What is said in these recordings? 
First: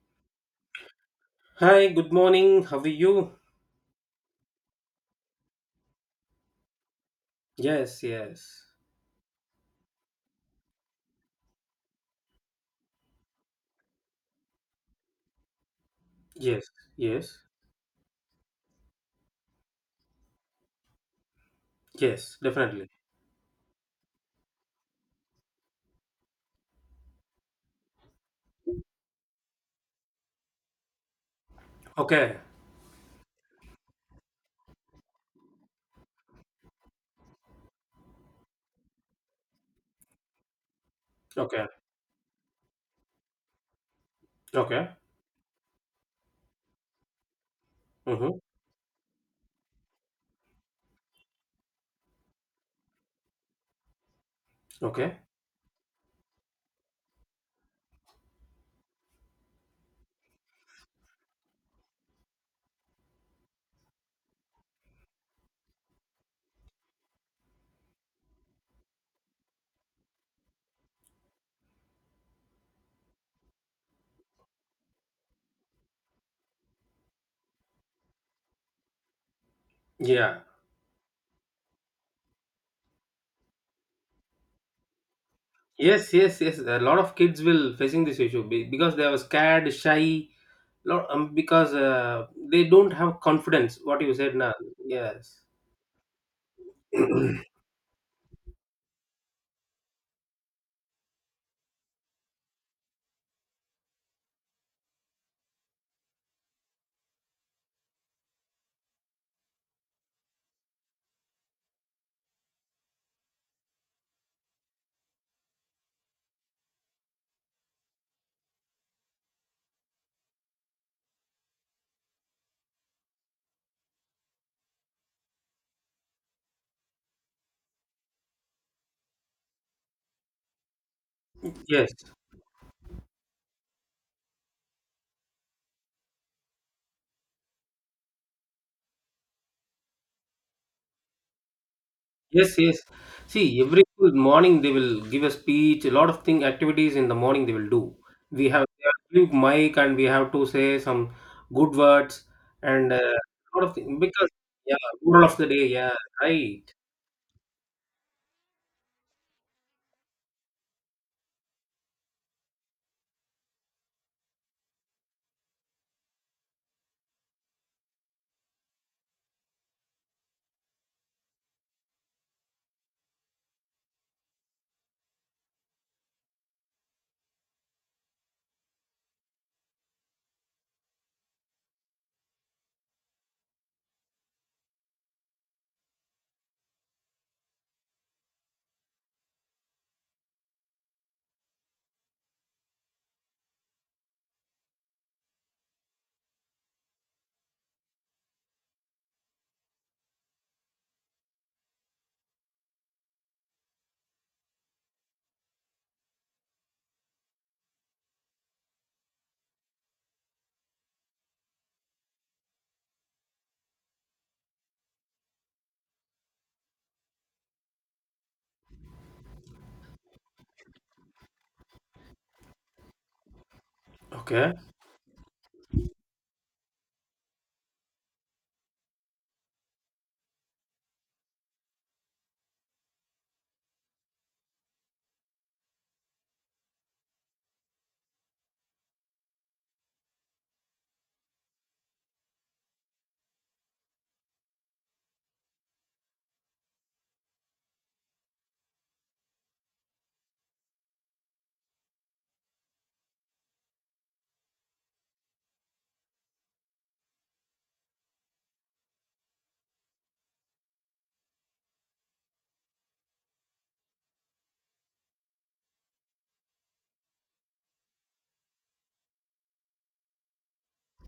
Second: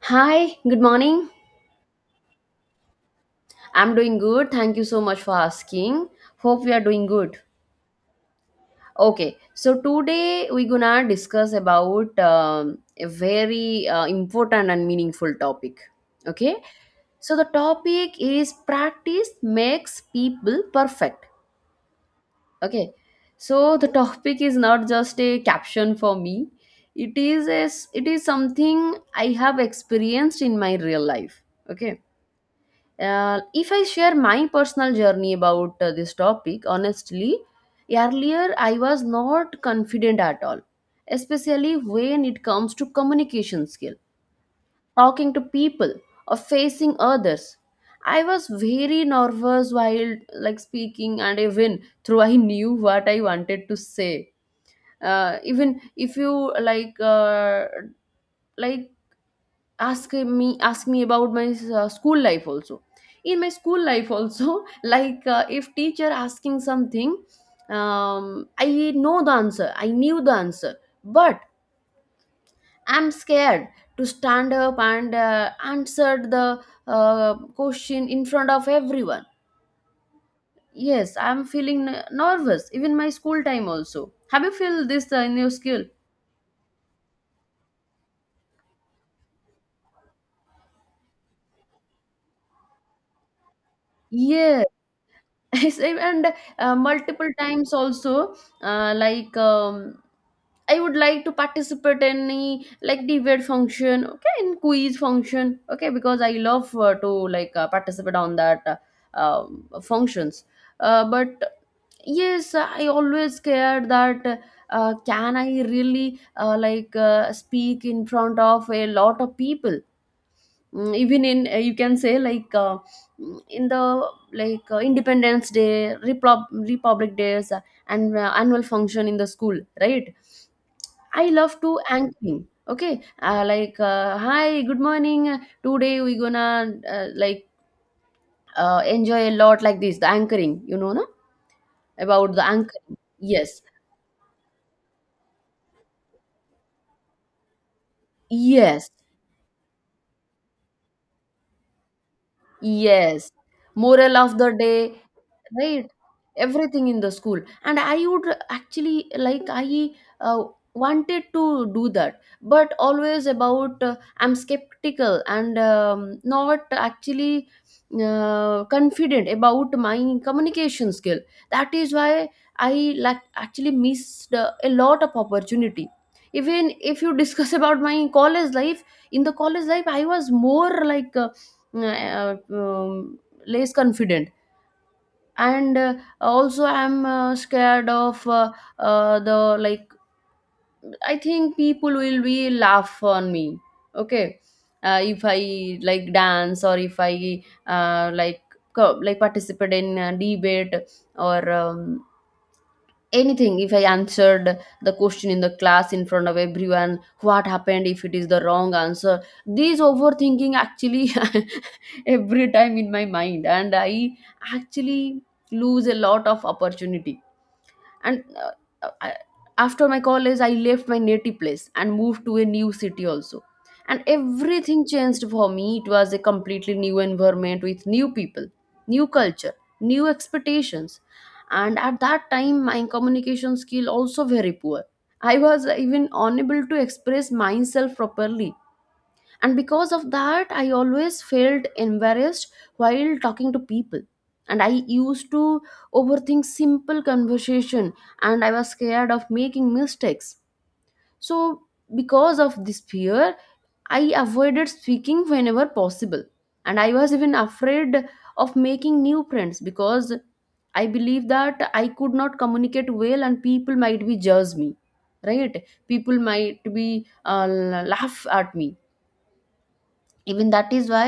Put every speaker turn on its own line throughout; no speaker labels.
Hi, good morning.
Hi, good morning. How are you?
I'm doing good. Thank you so much for asking. Hope we are doing good.
Yes, yes,
Okay, so today we're gonna discuss about a very important and meaningful topic. Okay,
yes,
so
yes,
the topic is practice makes people perfect.
yes, definitely.
Okay, so the topic is not just a caption for me. It is something I have experienced in my real life. Okay.
Okay,
If I share my personal journey about this topic, honestly, earlier I was not confident at all,
okay,
especially when it comes to communication skill,
okay,
talking to people or facing others. I
mm-hmm.
was very nervous while like speaking and even though I knew what I wanted to say.
Okay.
Even if you like like ask me about my school life also. In my school life also, like if teacher asking something, I knew the answer, but I'm scared to stand up and answer the question in front of everyone.
Yeah,
Yes, I'm feeling nervous even my school time also. Have you feel this in your skill?
yes, yes, yes. A lot of kids will facing this issue because they are scared, shy, lot because they don't have confidence. What you said now?
Yes.
Yes,
Same, and multiple times also, like I would like to participate in any like debate function, okay, in quiz function, okay, because I love to participate on that functions. But yes, I always scared that can I really speak in front of a lot of people? Even in you can say in the independence day, republic days, and annual function in the school, right? I love to
yes,
anchoring, okay, like hi good morning, today we gonna uh, like enjoy a lot like this, the anchoring, you know, no? About the
yes, yes.
anchoring,
See,
yes.
every school morning they will give a speech, a lot of thing activities in the morning they will do. We have they
Yes,
are giving mic and we have to say some good words and
yes,
lot of things
moral
because
of the
yeah,
day,
moral of the day,
right,
yeah, right.
everything in the school. And I would actually like I uh, wanted to do that, but always about I'm skeptical and not actually confident about my communication skill. That is why I like actually missed a lot of opportunity. Even if you discuss about my college life, in the college life I was more like uh, um, less confident, and also I'm scared of the like, I think people will be laugh on me, okay, if I like dance or if I like like participate in a debate or anything. If I answered the question in the class in front of everyone, what happened if it is the wrong answer? This overthinking actually every time in my mind, and I actually lose a lot of opportunity. and uh, uh, I, After my college, I left my native place and moved to a new city also, and
Okay,
everything changed for me. It was a completely new environment with new people, new culture, new expectations, and at that time my communication skill also very poor. I was even unable to express myself properly, and because of that I always felt embarrassed while talking to people, and I used to overthink simple conversation, and I was scared of making mistakes. So because of this fear, I avoided speaking whenever possible, and I was even afraid of making new friends because I believe that I could not communicate well and people might be judge me, right? People might be laugh at me. Even that is why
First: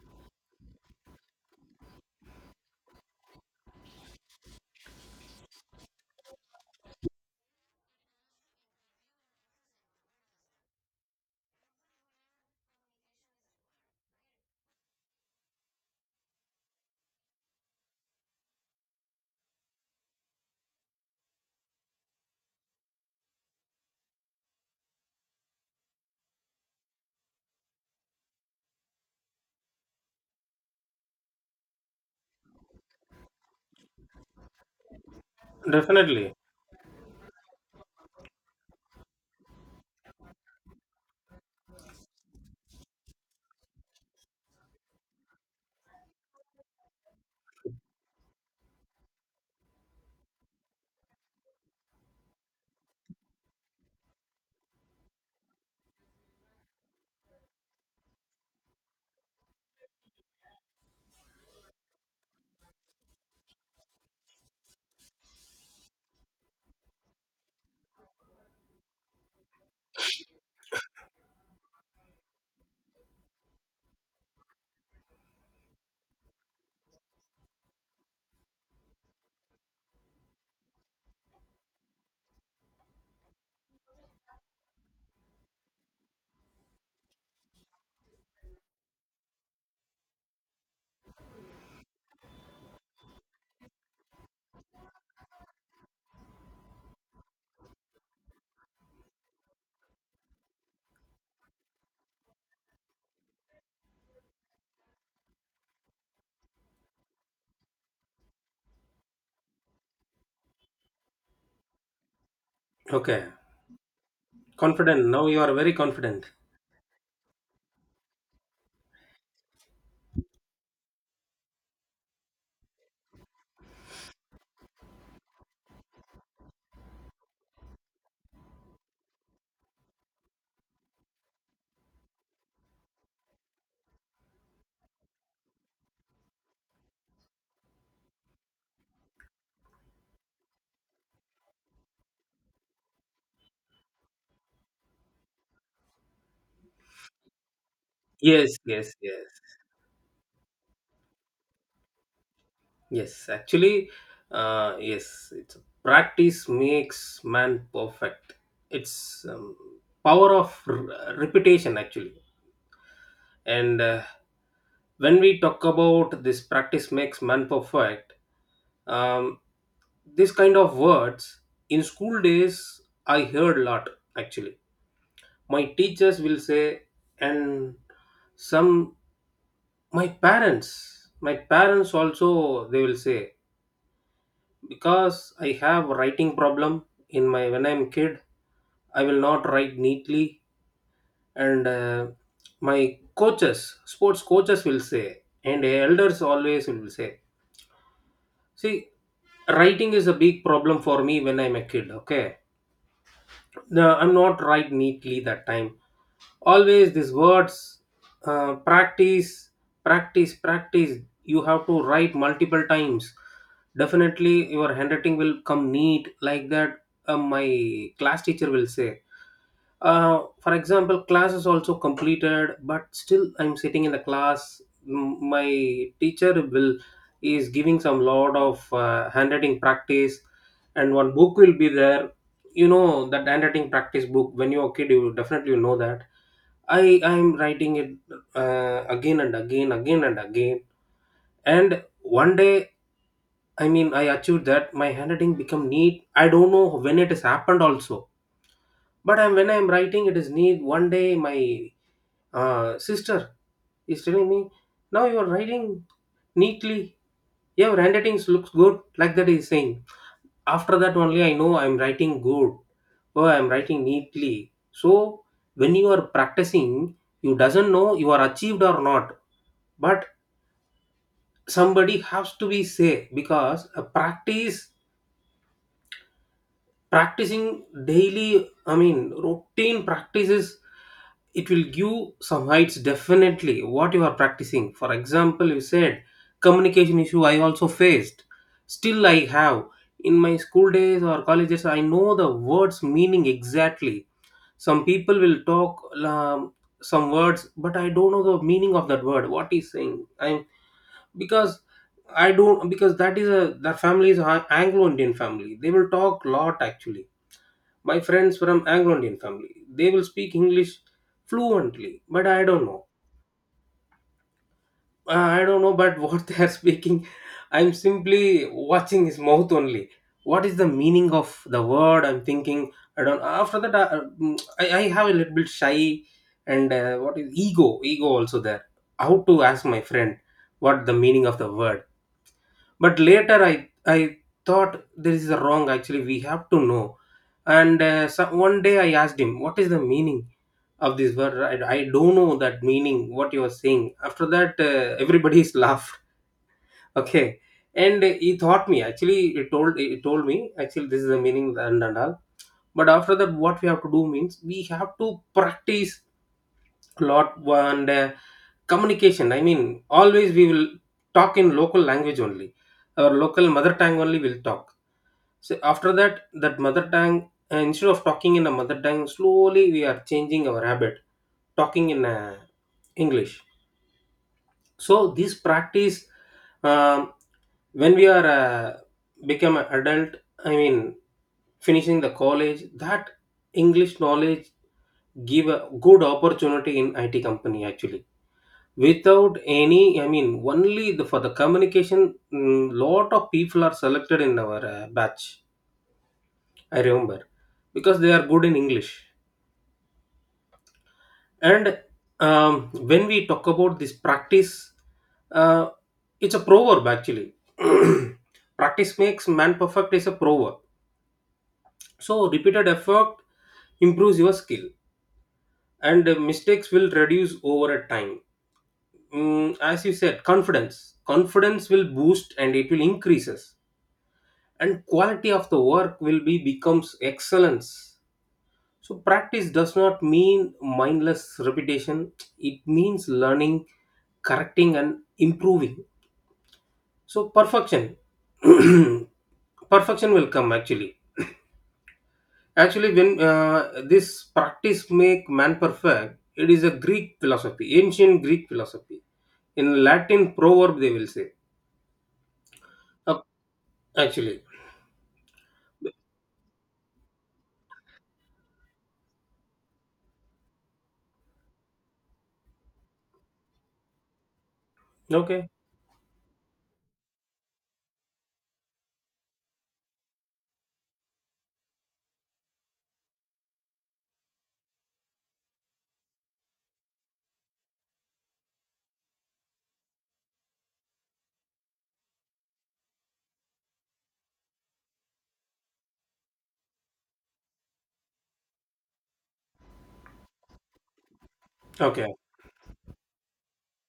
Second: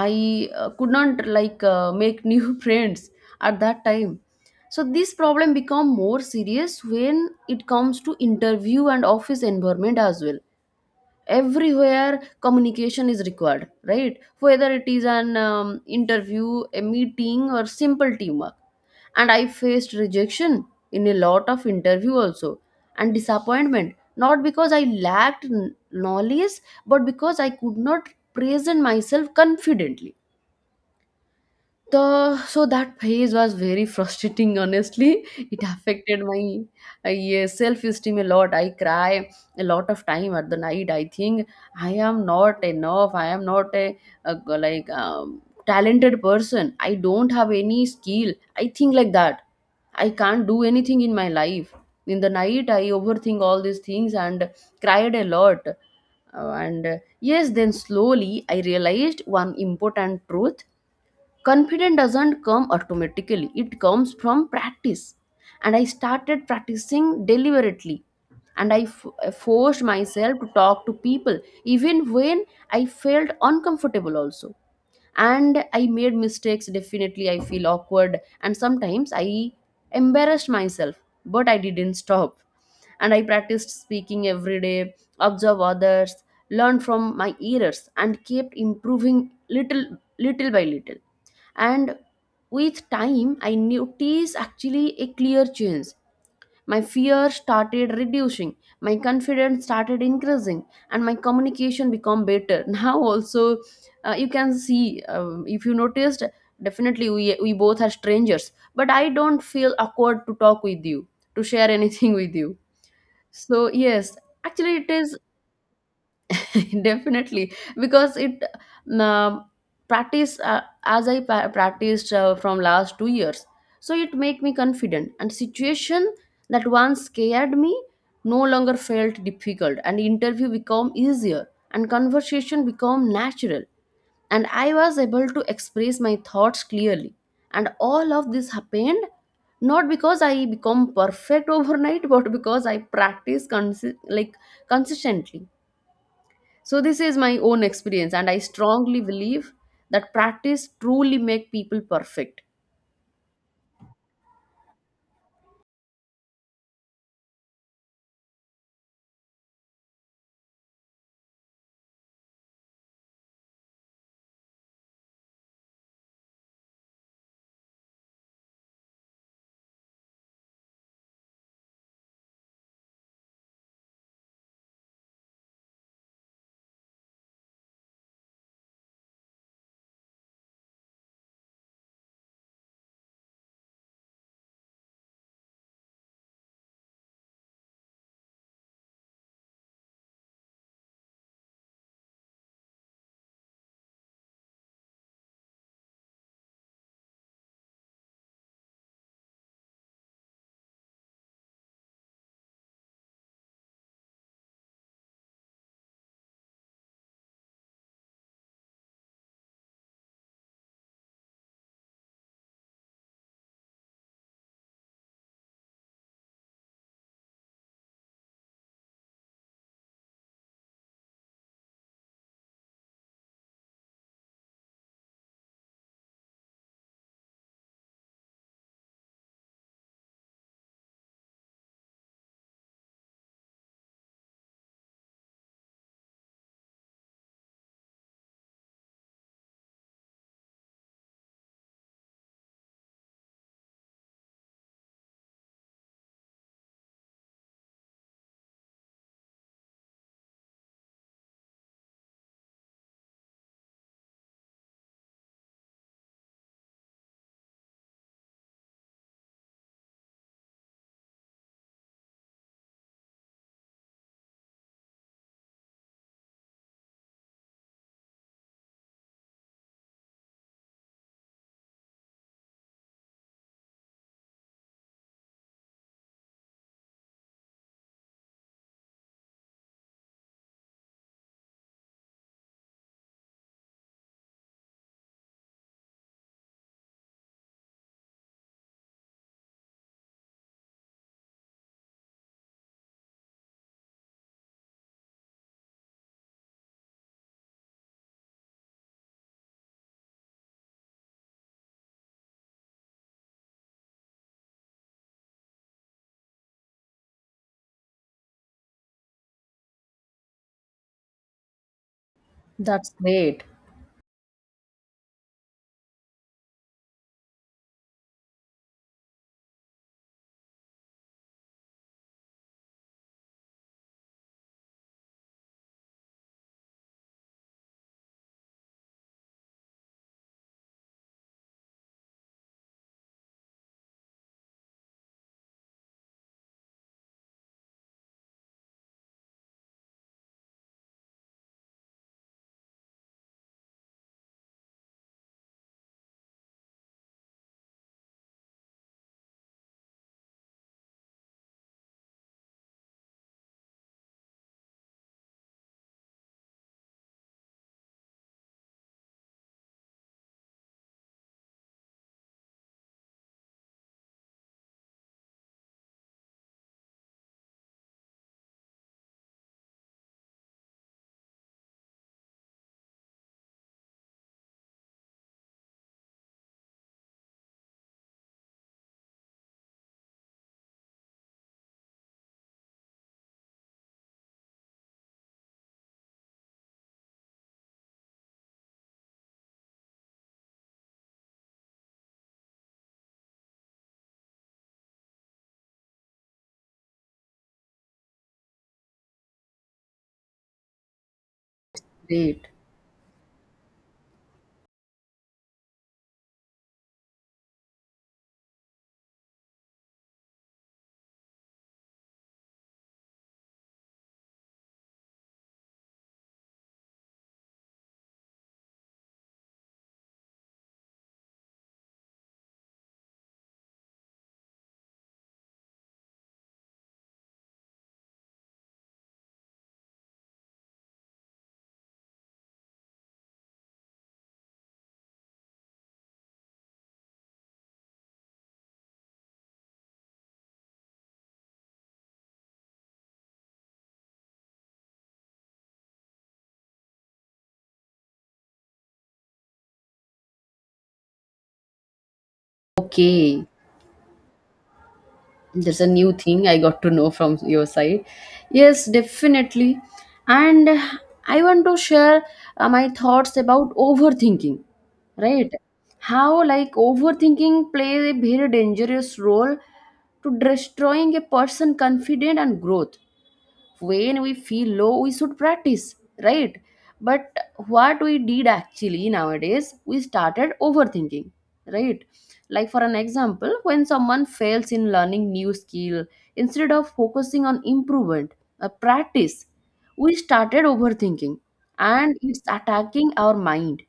I could not make new friends at that time. So this problem become more serious when it comes to interview and office environment as well. Everywhere communication is required, right? Whether it is an interview, a meeting or simple teamwork. And I faced rejection in a lot of interview also, and disappointment, not because I lacked knowledge, but because I could not present myself confidently. The so that phase was very frustrating. Honestly, it affected
definitely.
my yeah, self-esteem a lot. I cry a lot of time at the night. I think I am not enough. I am not a talented person. I don't have any skill. I think like that. I can't do anything in my life. In the night, I overthink all these things and cried a lot. And yes, then slowly I realized one important truth: confidence doesn't come automatically, it comes from practice. And I started practicing deliberately, and I forced myself to talk to people even when I felt uncomfortable also. And I made mistakes, definitely. I feel awkward and sometimes I embarrassed myself, but I didn't stop. And I practiced speaking every day, observe others, learn from my errors, and kept improving, little little by little. And with time I noticed actually a clear change. My fear started reducing, my confidence started increasing, and my communication become better. Now also, you can see, if you noticed, definitely we both are strangers, but I don't feel awkward to talk with you, to share anything with you.
Okay,
So yes, actually it
confident.
is
Now you are very confident.
definitely, because it, um, practice, as I practiced from last 2 years, so it make me confident, and situation that once scared me no longer felt difficult. And interview become easier, and conversation become natural, and I was able to express my thoughts clearly. And all of this happened not because I become perfect overnight, but because I practice consistently. So this is my own experience, and I
Yes, yes,
strongly
yes,
believe that practice truly make people perfect.
yes. Actually, yes, it's practice makes man perfect. It's power of repetition actually. And when we talk about this practice makes man perfect, um, this kind of words in school days I heard a lot. Actually my teachers will say, and some my parents also they will say because I have writing problem in my when I'm kid. I will not write neatly, and my coaches sports coaches will say, and elders always will say. See, writing is a big problem for me when I'm a kid, okay? No, I'm not right neatly that time. Always these words, practice, practice, practice. You have to write multiple times. Definitely, your handwriting will come neat like that. My class teacher will say. For example, class is also completed, but still I'm sitting in the class. My teacher will is giving some lot of handwriting practice, and one book will be there. You know that handwriting practice book? When you're a kid you definitely know that. I'm writing it again and again, again and again, and one day, I mean, I achieved that my handwriting become neat. I don't know when it has happened also, but I'm, when I'm writing it is neat. One day my sister is telling me, now you're writing neatly, your handwriting looks good, like that he's saying. After that only I know I'm writing good or I'm writing neatly. So when you are practicing you doesn't know you are achieved or not, but somebody has to be say, because a practice, practicing daily, I mean routine practices, it will give some heights definitely what you are practicing. For example, you said communication issue, I also faced, still I have. In my school days or colleges I know the words meaning exactly. Some people will talk, some words but I don't know the meaning of that word what he's saying. I'm because I don't, because that is a that family is an Anglo Indian family, they will talk lot actually. My friends from Anglo Indian family, they will speak English fluently, but I don't know.
That's great.
I don't know, but what they are speaking, I'm simply watching his mouth only. What is the meaning of the word? I'm thinking. I don't. After that, I, I have a little bit shy, and what is ego? Ego also there. How to ask my friend what the meaning of the word? But later, I thought this is wrong. Actually, we have to know. And so one day I asked him, what is the meaning of this word? I don't know that meaning what you are saying. After that everybody's laughed okay, and he taught me actually, he told me actually this is the meaning, and all. But after that, what we have to do means we have to practice a lot. And communication, I mean, always we will talk in local language only, our local mother tongue only will talk. So after that, that mother tongue, instead of talking in a mother tongue, slowly we are changing our habit, talking in English. So this practice, um, when we are become an adult, I mean, finishing the college, that English knowledge give a good opportunity in IT company actually. Without any, I mean, only the, for the communication, lot of people are selected in our batch, I remember, because they are good in English. And
Great.
when we talk about this practice, uh, it's a proverb actually. Practice makes man perfect is a proverb. So repeated effort improves your skill, and mistakes will reduce over a time. Mm, as you said, confidence. Confidence will boost and it will increases, and quality of the work will be becomes excellence. So practice does not mean mindless repetition, it means learning, correcting, and improving. So perfection. Perfection will come actually. Actually, when this practice make man perfect, it is a Greek philosophy, ancient Greek philosophy. In Latin proverb, they will say. Uh,
Okay,
actually,
there's a new thing I got to know from your side. Yes, definitely. And I want to share my thoughts about overthinking,
okay,
right? How like overthinking plays a very dangerous role to destroying a person confident and growth. When we feel low, we should practice, right? But what we did actually nowadays, we started overthinking, right? Like for an example, when someone fails in learning new skill, instead of focusing on improvement, a practice, we started overthinking,
okay,
and it's attacking our mind.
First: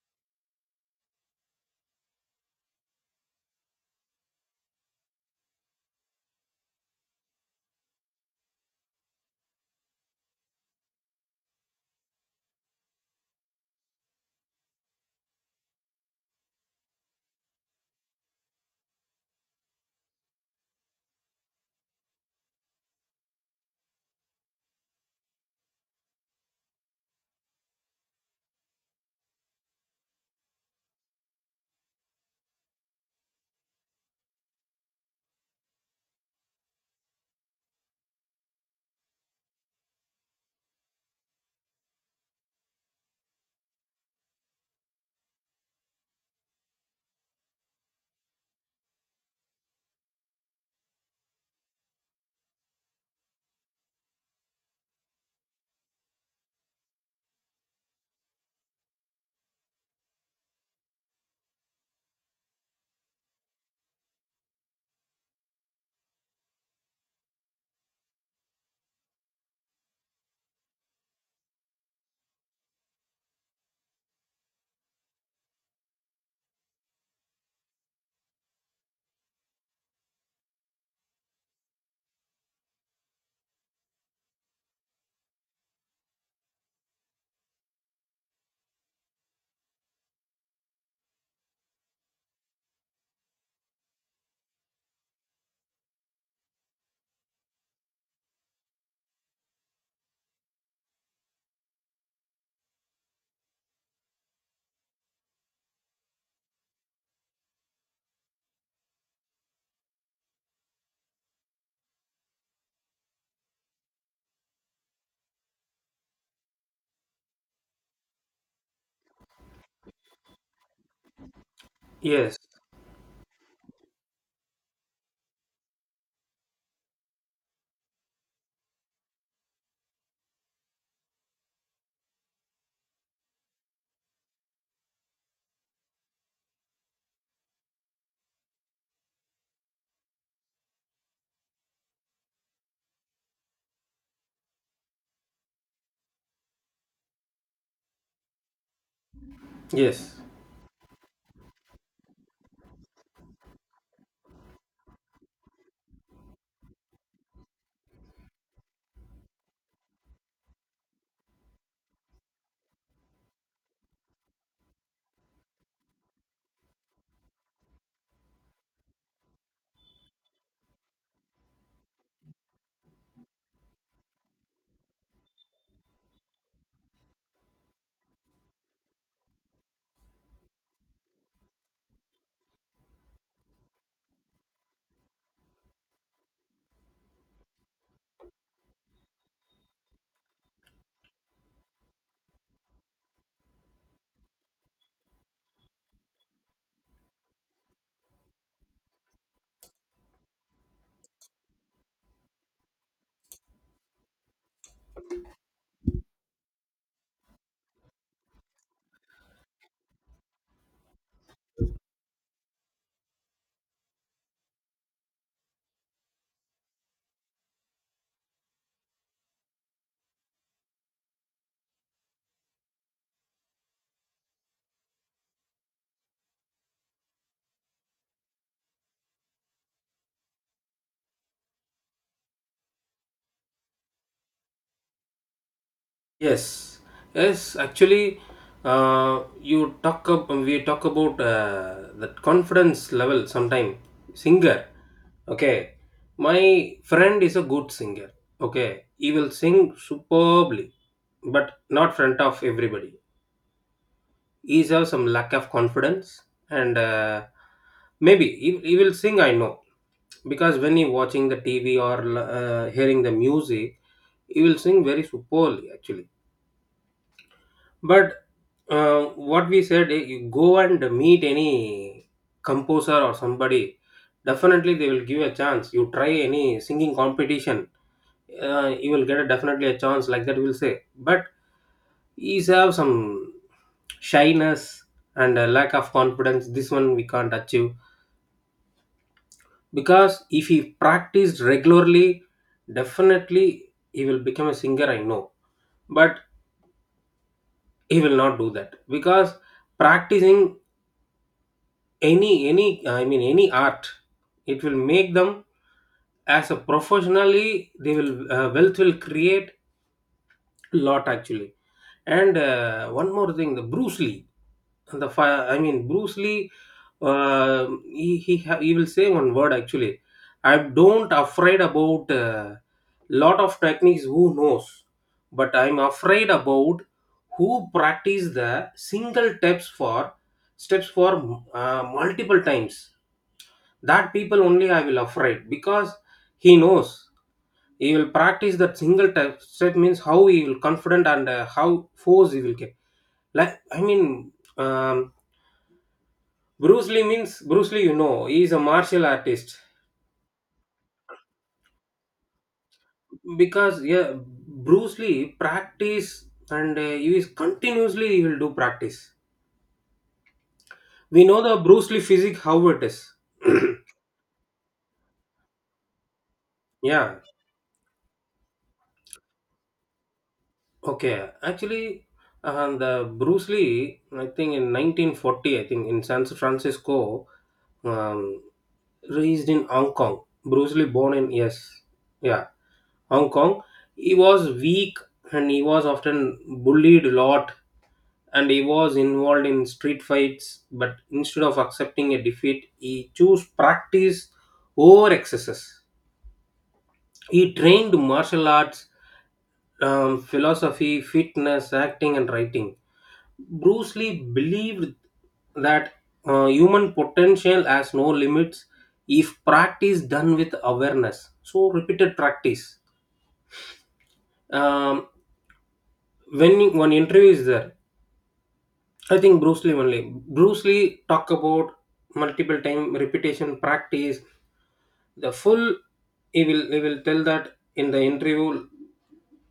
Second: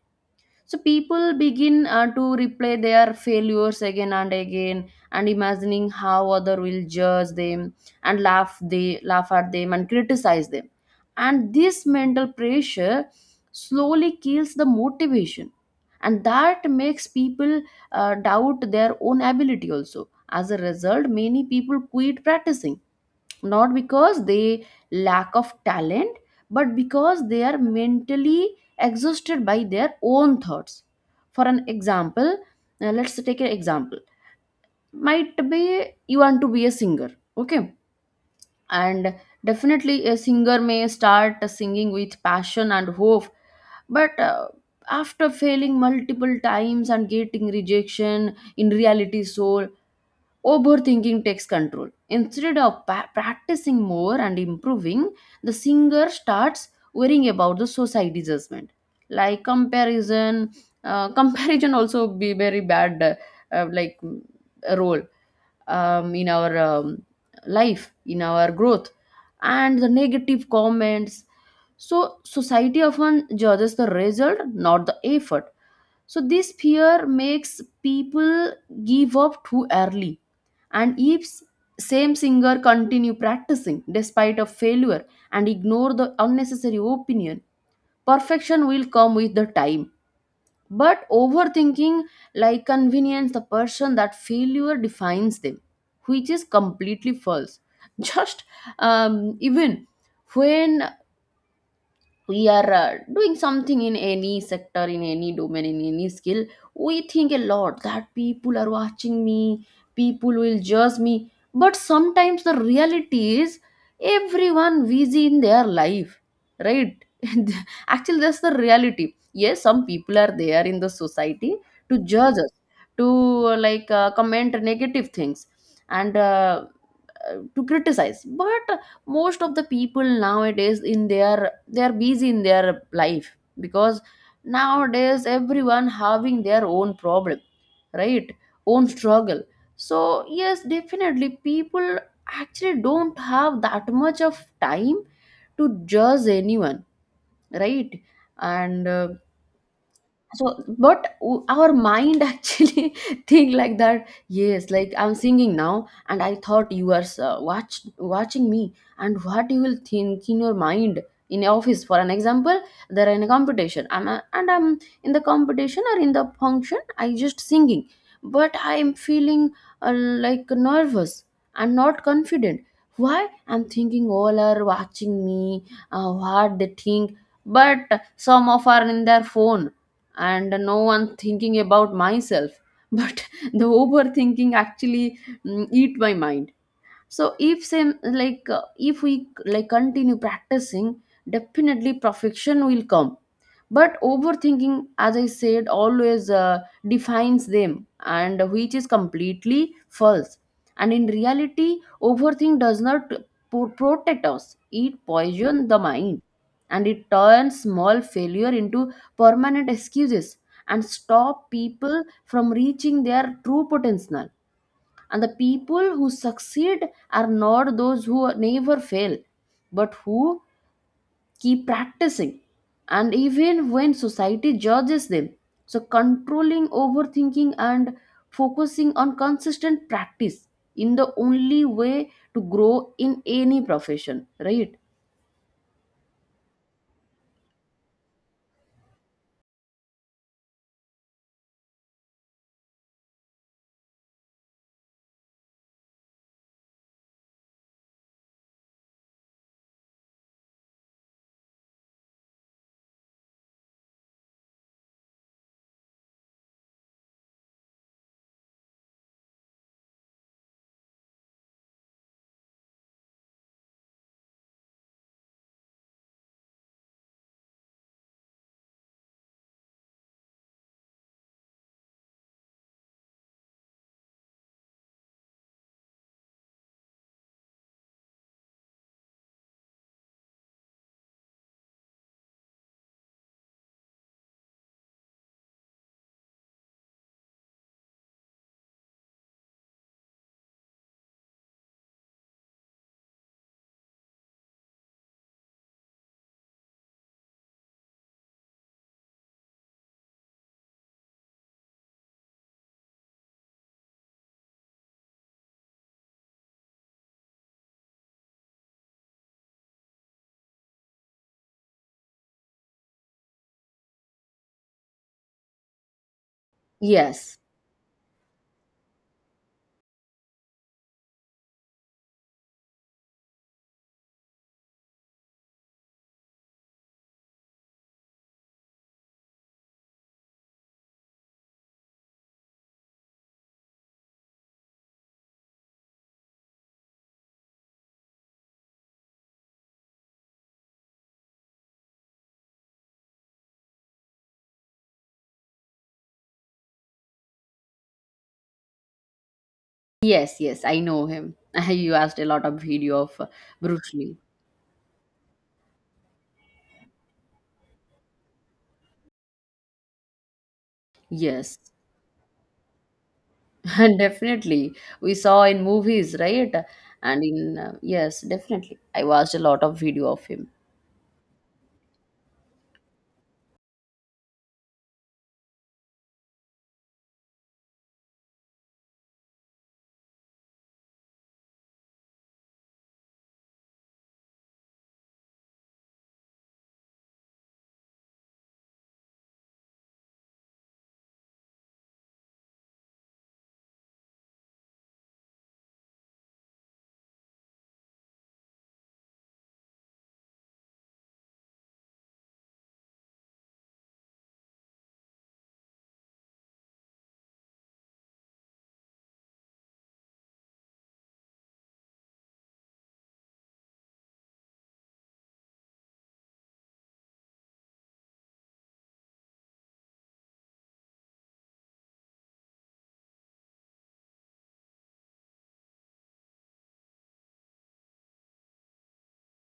So people begin to replay their failures again and again, and imagining how other will judge them and laugh, they laugh at them and criticize them. And this mental pressure slowly kills the motivation, and that makes people doubt their own ability also. As a result, many people quit practicing not because they lack of talent, but because they are mentally exhausted by their own thoughts. For an example, let's take an example, might be you want to be a singer, okay? And definitely a singer may start singing with passion and hope, but after failing multiple times and getting rejection in reality soul, overthinking takes control. Instead of practicing more and improving, the singer starts worrying about the society judgment, like comparison. Comparison also be very bad, like role in our life, in our growth, and the negative comments. So society often judges the result, not the effort. So this fear makes people give up too early. And if same singer continue practicing despite of failure and ignore the unnecessary opinion, perfection will come with the time. But overthinking like convenience the person that failure defines them, which is completely false. Just even when we are doing something in any sector, in any domain, in any skill, we think a lot that people are watching me, people will judge me. But sometimes the reality is everyone busy in their life, right? Actually that's the reality. Yes, some people are there in the society to
yes,
judge us, to comment negative things, and to criticize. But most of the people nowadays in their, they are busy in their life, because nowadays everyone having their own problem, right? Own struggle. So yes, definitely people actually don't have that much of time to judge anyone, right? and
yes.
so but our mind actually think like that. Yes, like I'm singing now and I thought you are watching me, and what you will think in your mind, in your office, for an example. There in a competition, I'm a, and I'm in the competition or in the function, I just singing, but I'm feeling like nervous and not confident. Why? I'm thinking all are watching me, what they think. But some of are in their phone, and no one thinking about myself. But the overthinking actually, eat my mind. So if same if we like continue practicing, definitely perfection will come. But overthinking, as I said, always defines them, and which is completely false. And in reality, overthink does not protect us, it poisons the mind, and it turns small failure into permanent excuses and stop people from reaching their true potential. And The people who succeed are not those who never fail, but who keep practicing, and even when society judges them. So controlling overthinking and focusing on consistent practice in the only way to grow in any profession, right?
Yes, yes. Actually, you talk up. We talk about that confidence level. Sometime singer. Okay, my friend is a good singer. Okay, he will sing superbly, but not front of everybody. He has some lack of confidence, and maybe he will sing. I know, because when he watching the TV or hearing the music, he will sing very superbly actually. But what we said, eh, you go and meet any composer or somebody, definitely they will give a chance. You try any singing competition, you will get a, definitely a chance, like that, we'll say. But he's have some shyness and a lack of confidence. This one we can't achieve, because if he practiced regularly, definitely he will become a singer. I know, but he will not do that, because practicing any I mean any art, it will make them as a professionally they will wealth will create a lot actually. And one more thing, the Bruce Lee and the I mean Bruce Lee,
Yes,
uh, he will say one word actually. I don't afraid about lot of techniques who knows, but I'm afraid about who practice the single steps for multiple times. That people only I will afraid, because he knows he will practice that single type step means how he will confident and how force he will get. Like I mean, Bruce Lee means Bruce Lee. You know, he is a martial artist
yes, yes, I know him. You asked a lot of video of
because
Bruce
yeah,
Lee.
Bruce Lee practice and he is continuously he will do practice. We know
Yes.
the Bruce Lee physique how it is.
Definitely, we saw in movies, right?
Yeah.
And in yes, definitely I watched a lot of video of him.
Okay, actually, the Bruce Lee, I think in 1940, I think in San Francisco, um, raised in Hong Kong. Bruce Lee born in, yes, yeah, Hong Kong. He was weak and he was often bullied a lot, and he was involved in street fights. But instead of accepting a defeat, he chose practice over excesses. He trained martial arts, philosophy, fitness, acting, and writing. Bruce Lee believed that human potential has no limits if practice done with awareness. So repeated practice. Um, when one interview is there, I think Bruce Lee only. Bruce Lee talk about multiple time repetition practice the full. He will tell that in the interview,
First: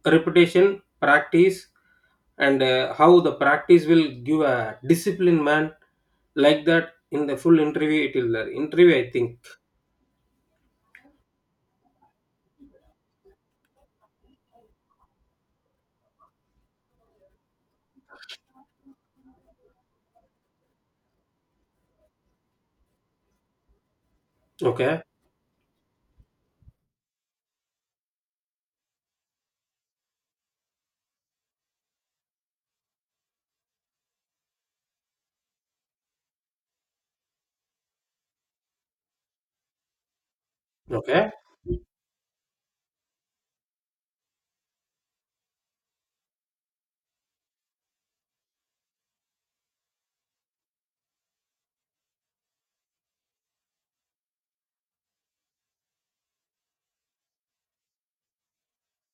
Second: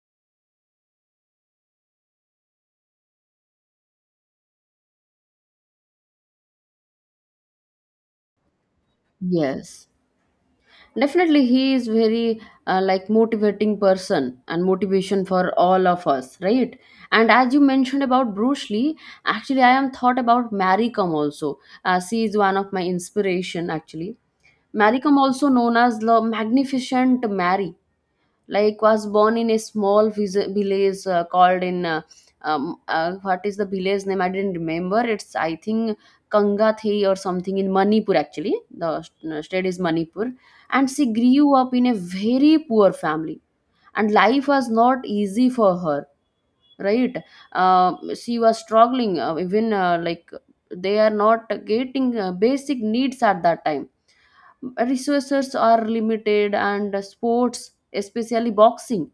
repetition practice, and how the practice will give a disciplined man, like that in the full interview it will there interview I think.
Yes, definitely he is very like motivating person and motivation for all of us, right? And as you mentioned about Bruce Lee, actually I am thought about Mary Kom also. She is one of my inspiration actually. Mary
Okay,
Kom, also known as the Magnificent Mary, like was born in a small village called in what is the village name, I didn't remember, it's I think Kangathi or something in Manipur actually. The state is Manipur, and she
okay,
grew up in a very poor family. And life was not easy for her, right? uh, she was struggling even like they are not getting basic needs at that time. Resources are limited, and sports, especially boxing,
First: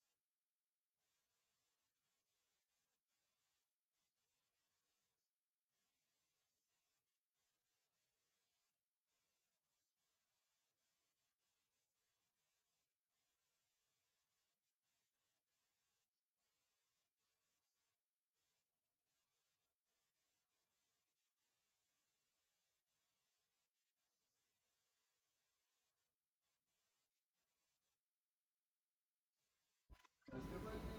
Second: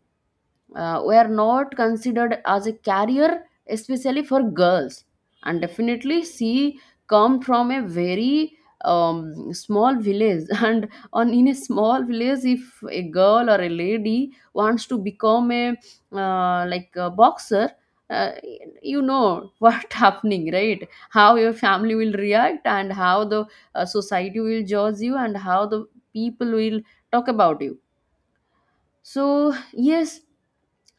were not considered as a career, especially for girls. And definitely she come from a very small village and on in a small village, if a girl or a lady wants to become a like a boxer, uh, you know what happening, right? How your family will react, and how the society will judge you, and how the people will talk about you. So, yes,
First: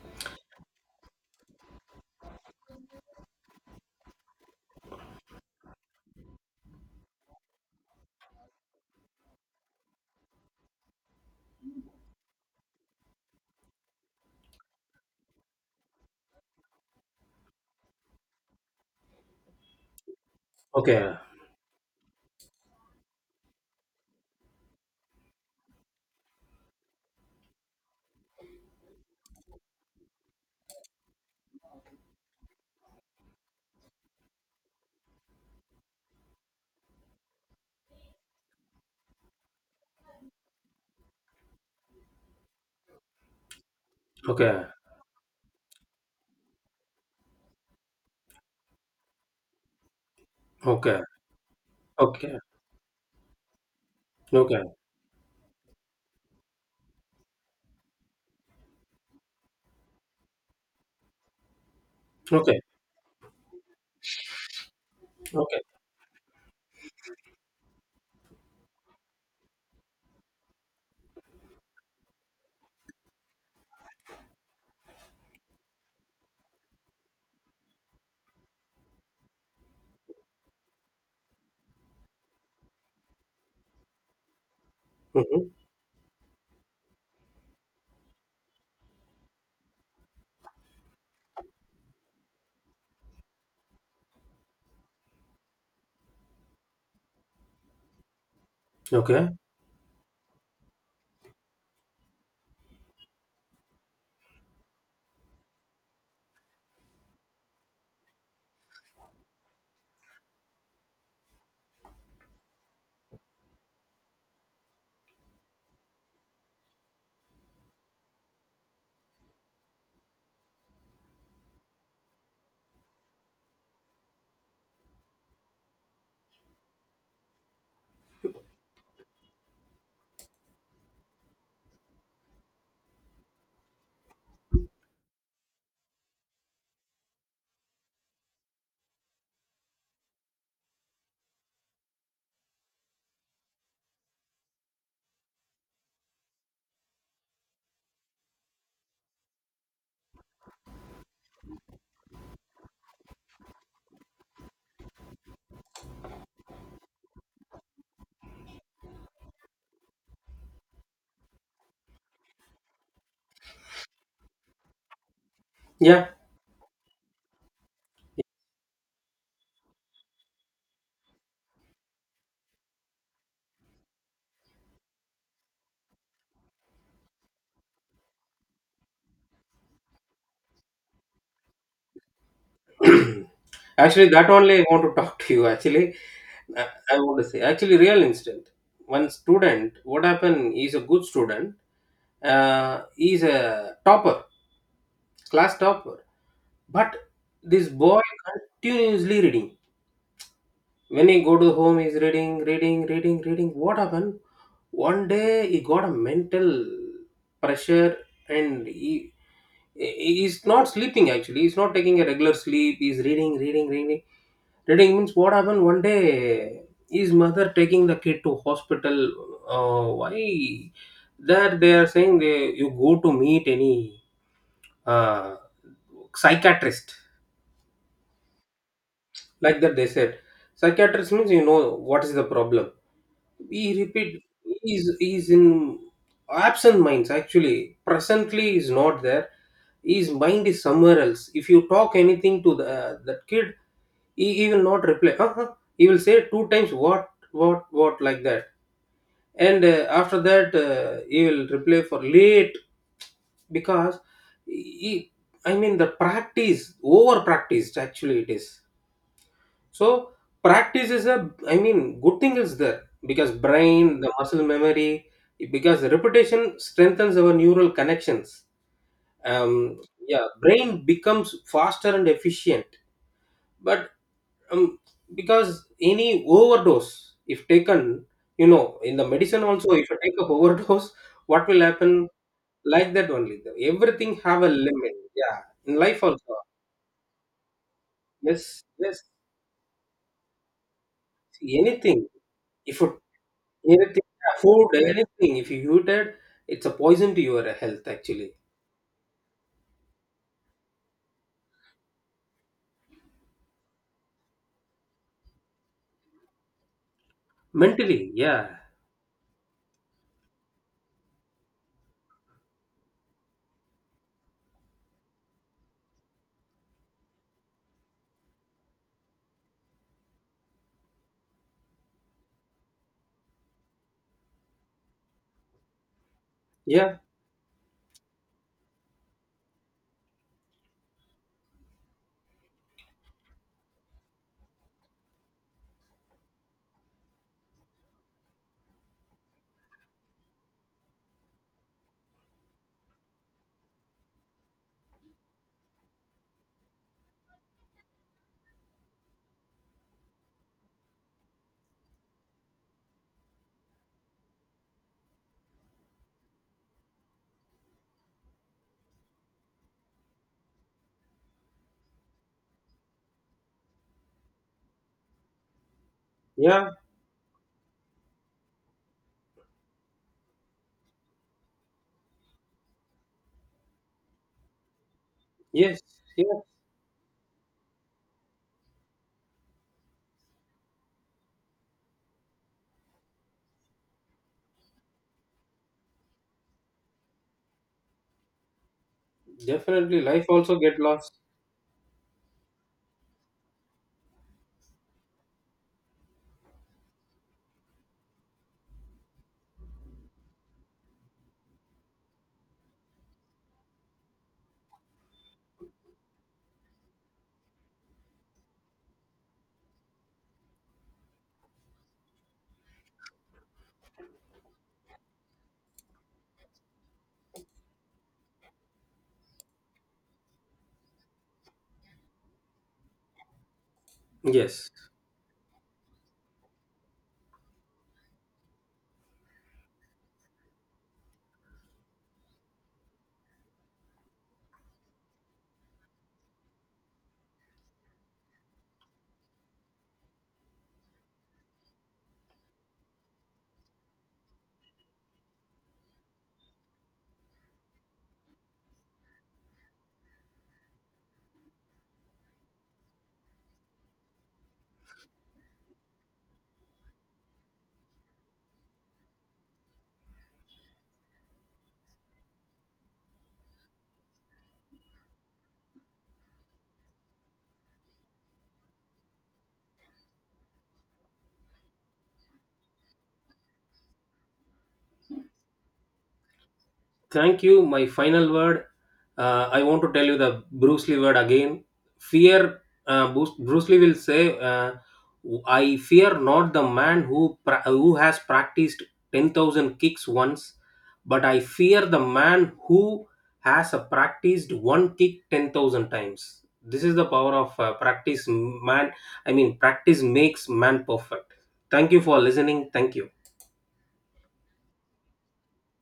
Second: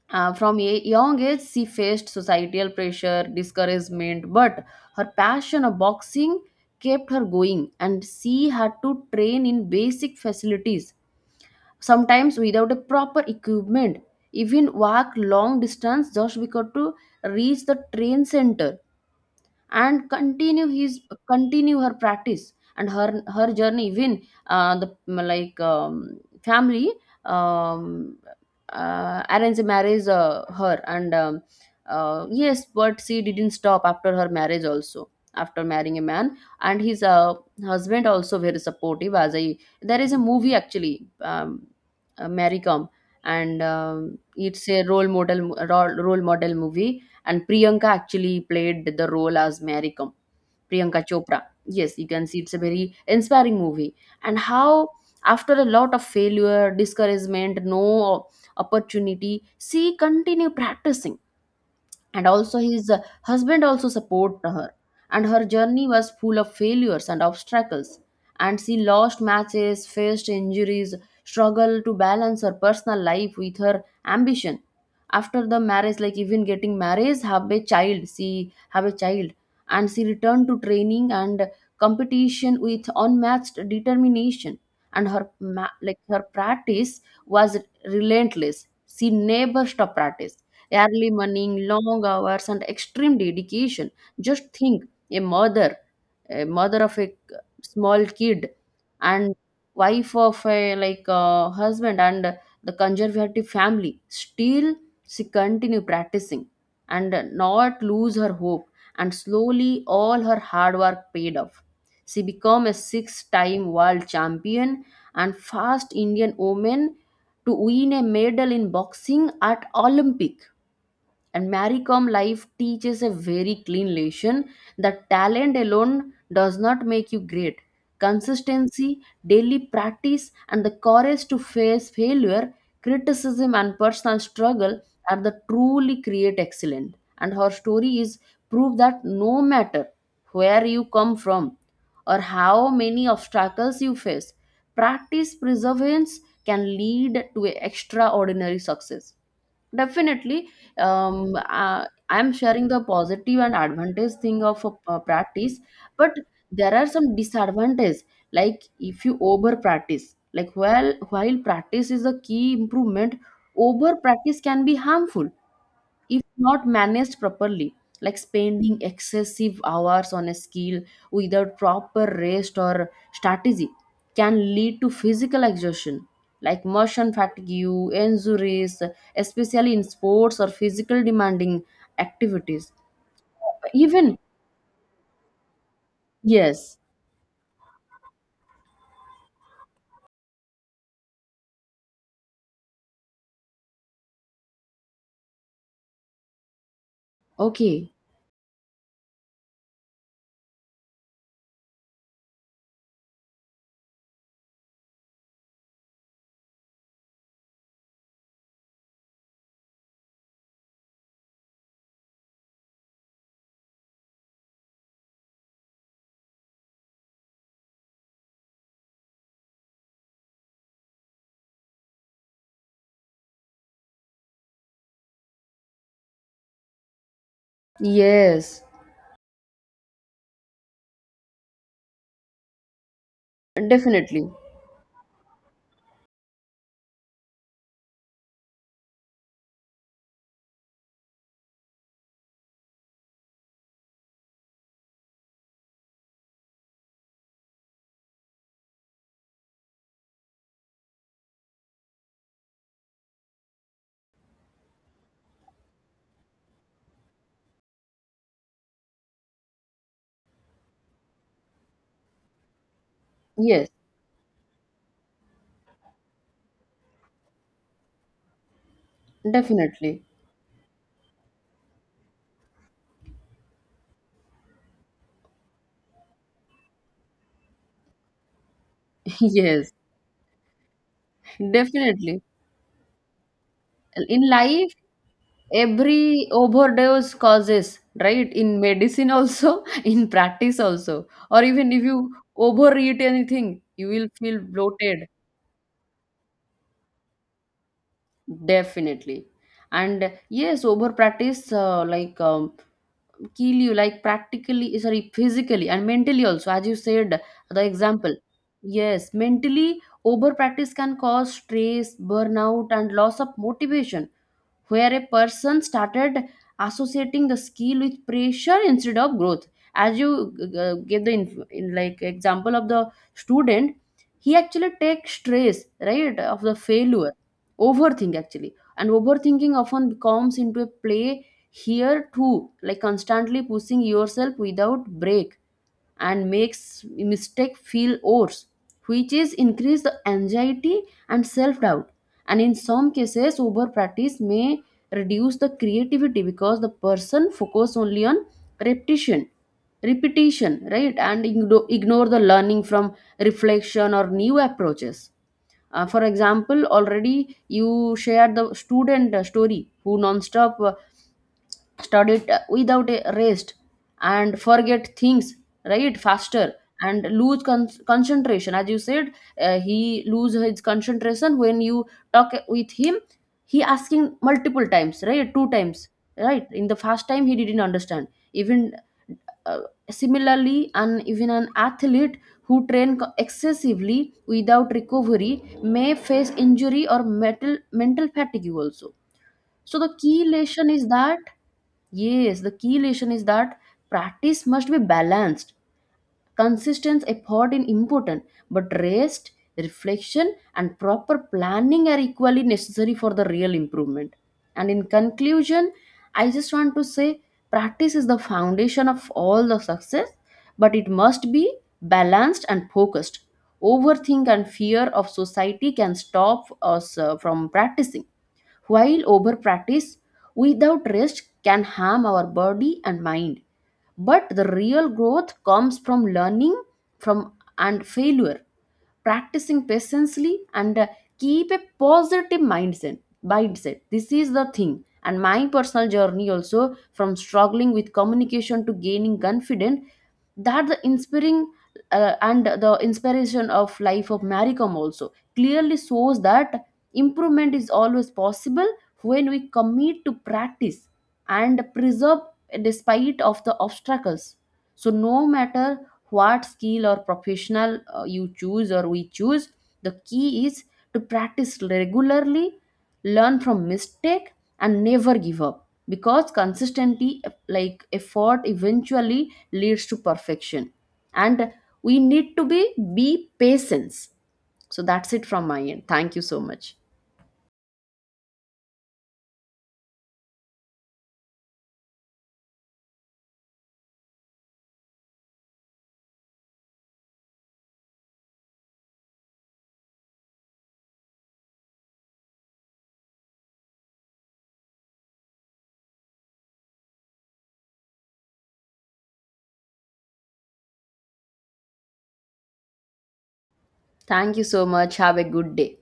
from a young age, she faced societal pressure, discouragement, but her passion of boxing kept her going, and she had to train in basic facilities, sometimes without a proper equipment, even walk long distance just because to reach the train center and continue his
okay,
continue her practice and her journey. Even the like family, um, arrange a marriage her, and yes, but she didn't stop after her marriage also. After marrying a man, and his husband also very supportive as I— there is a movie actually, Mary Kom, and
okay,
it's a role model role model movie. And Priyanka actually played the role as Mary Kom,
okay,
Priyanka Chopra. Yes, you can
okay,
see it's a very inspiring movie. And
okay,
how, after a lot of failure, discouragement, no opportunity, she continued practicing, and also
okay,
his husband also support her. And her
okay,
journey was full of failures and obstacles, and she lost matches, faced injuries, struggled to balance her personal life with her ambition. After the marriage, like even getting married, have a child, she have a child, and she returned to training and competition with unmatched determination. And
hmm,
like her practice was relentless. She never stopped practice. Early morning, long hours, and extreme dedication. Just think, a mother, a mother of a small kid,
okay,
and wife of a like husband and the conservative family. Still, she continue practicing and not lose her hope. And slowly, all her hard work paid off. She became a six-time world champion and first Indian woman to win a medal in boxing at Olympic. And Maricom life teaches a very clean lesson that talent alone does not make you great. Consistency, daily practice, and the courage to face failure, criticism, and personal struggle are the truly create excellent. And her story is proof that no matter where you come from or how many obstacles you face, practice perseverance can lead to a extraordinary success. Definitely, I'm sharing the positive and advantage thing of a practice, but there are some disadvantages. Like if you over practice, like while practice is a key improvement, over practice can be harmful
yeah.
if not managed properly, like spending excessive hours on a skill without proper rest or strategy can lead to physical exhaustion, like motion fatigue injuries, especially in sports or physical demanding activities,
Actually,
even.
that only I want to talk to you. Actually, I,
Yes.
I want to say, actually, real incident. One student, what happened? He's a good student. He's a topper, class topper. But this
Okay.
boy continuously reading. When he go to home, he's reading, reading, reading, reading. What happened? One day he got a mental pressure, and he's not sleeping actually. He's not taking a regular sleep. He's reading, reading, reading. Reading means what happened one day his mother taking the kid to hospital. Why? That they are saying they, you go to meet any uh, psychiatrist.
Yes,
Like that they said. Psychiatrist means you know what is the problem. He repeat
definitely.
he is in absent minds actually. Presently is not there. His mind is somewhere else. If you talk anything to the, that kid, he will not reply. Uh-huh. He will say two times what like that, and after that he will reply for late because he, I mean the practice over practiced actually it is. So practice is a, I mean, good thing is there because
Yes,
brain, the muscle memory, because repetition strengthens our neural connections. Um,
definitely.
yeah, brain becomes faster and efficient. But um, because any overdose, if taken, you know, in the medicine also,
Yes,
if you take a overdose, what will happen?
definitely.
Like that only. Everything
In
have a
life
limit. Yeah, in life
every
also.
overdose causes, right? In
Yes, yes.
medicine also, in practice also, or
See,
even if you
anything. If you
overeat anything you
anything,
will feel
yeah, food,
bloated.
anything. If you eat it, it's a poison to your health actually.
Definitely. And yes, over practice like kill you like practically, sorry, physically and mentally also, as you said, the
Mentally,
example.
yeah,
Yes, mentally over practice can cause stress, burnout, and loss of motivation, where a person started associating the skill with pressure instead of growth. As you give the inf- in like example of the student, he actually takes stress, right, of the
yeah,
failure. Overthink actually, and overthinking often becomes into a play here too, like constantly pushing yourself without break and makes mistake feel worse, which is increase the anxiety and self doubt. And in some cases over practice may reduce the creativity, because the person focus only on repetition, repetition, right, and ignore the learning from reflection or new approaches. For example, already you shared the student story who non-stop studied without a rest and forget things, right, faster,
yeah,
and concentration, as you said. He lose his concentration. When you talk with him, he asking multiple times, right, two
yes,
times,
yeah.
right? In the first time he didn't understand even. uh, Similarly, and even an athlete who excessively without recovery may face injury or mental fatigue also. So the
Definitely,
key
life also
lesson
get
is
lost.
that— yes, the key lesson is that practice must be balanced. Consistent effort is important, but rest, reflection, and proper planning are equally necessary for the real improvement. And in conclusion, I just want to say practice is the foundation of all the success, but it must be balanced and focused. Overthink and fear of society can stop us from practicing, while overpractice without rest can harm our body and mind, but the
Yes.
real growth comes from learning from and failure, practicing patiently, and keep a positive mindset. Mindset. This is the thing. And my personal journey also, from struggling with communication to gaining confidence, that the inspiring and the inspiration of life of Maricom also clearly shows that improvement is always possible when we commit to practice and preserve despite of the obstacles. So no matter what skill or professional you choose or we choose, the key is to practice regularly, learn from mistake, and never give up, because consistency like effort eventually leads to perfection, and we need to be patience. So that's it from my end, thank you so much.
Thank you. My final word. I want to tell you the Bruce Lee word again. Fear. Bruce Lee will say, "I fear not the man who who has practiced 10,000 kicks once, but I fear the man who has a practiced one kick 10,000 times." This is the power of practice, man. I mean, practice makes man perfect. Thank you for listening. Thank you.
Thank you so much. Have a good day.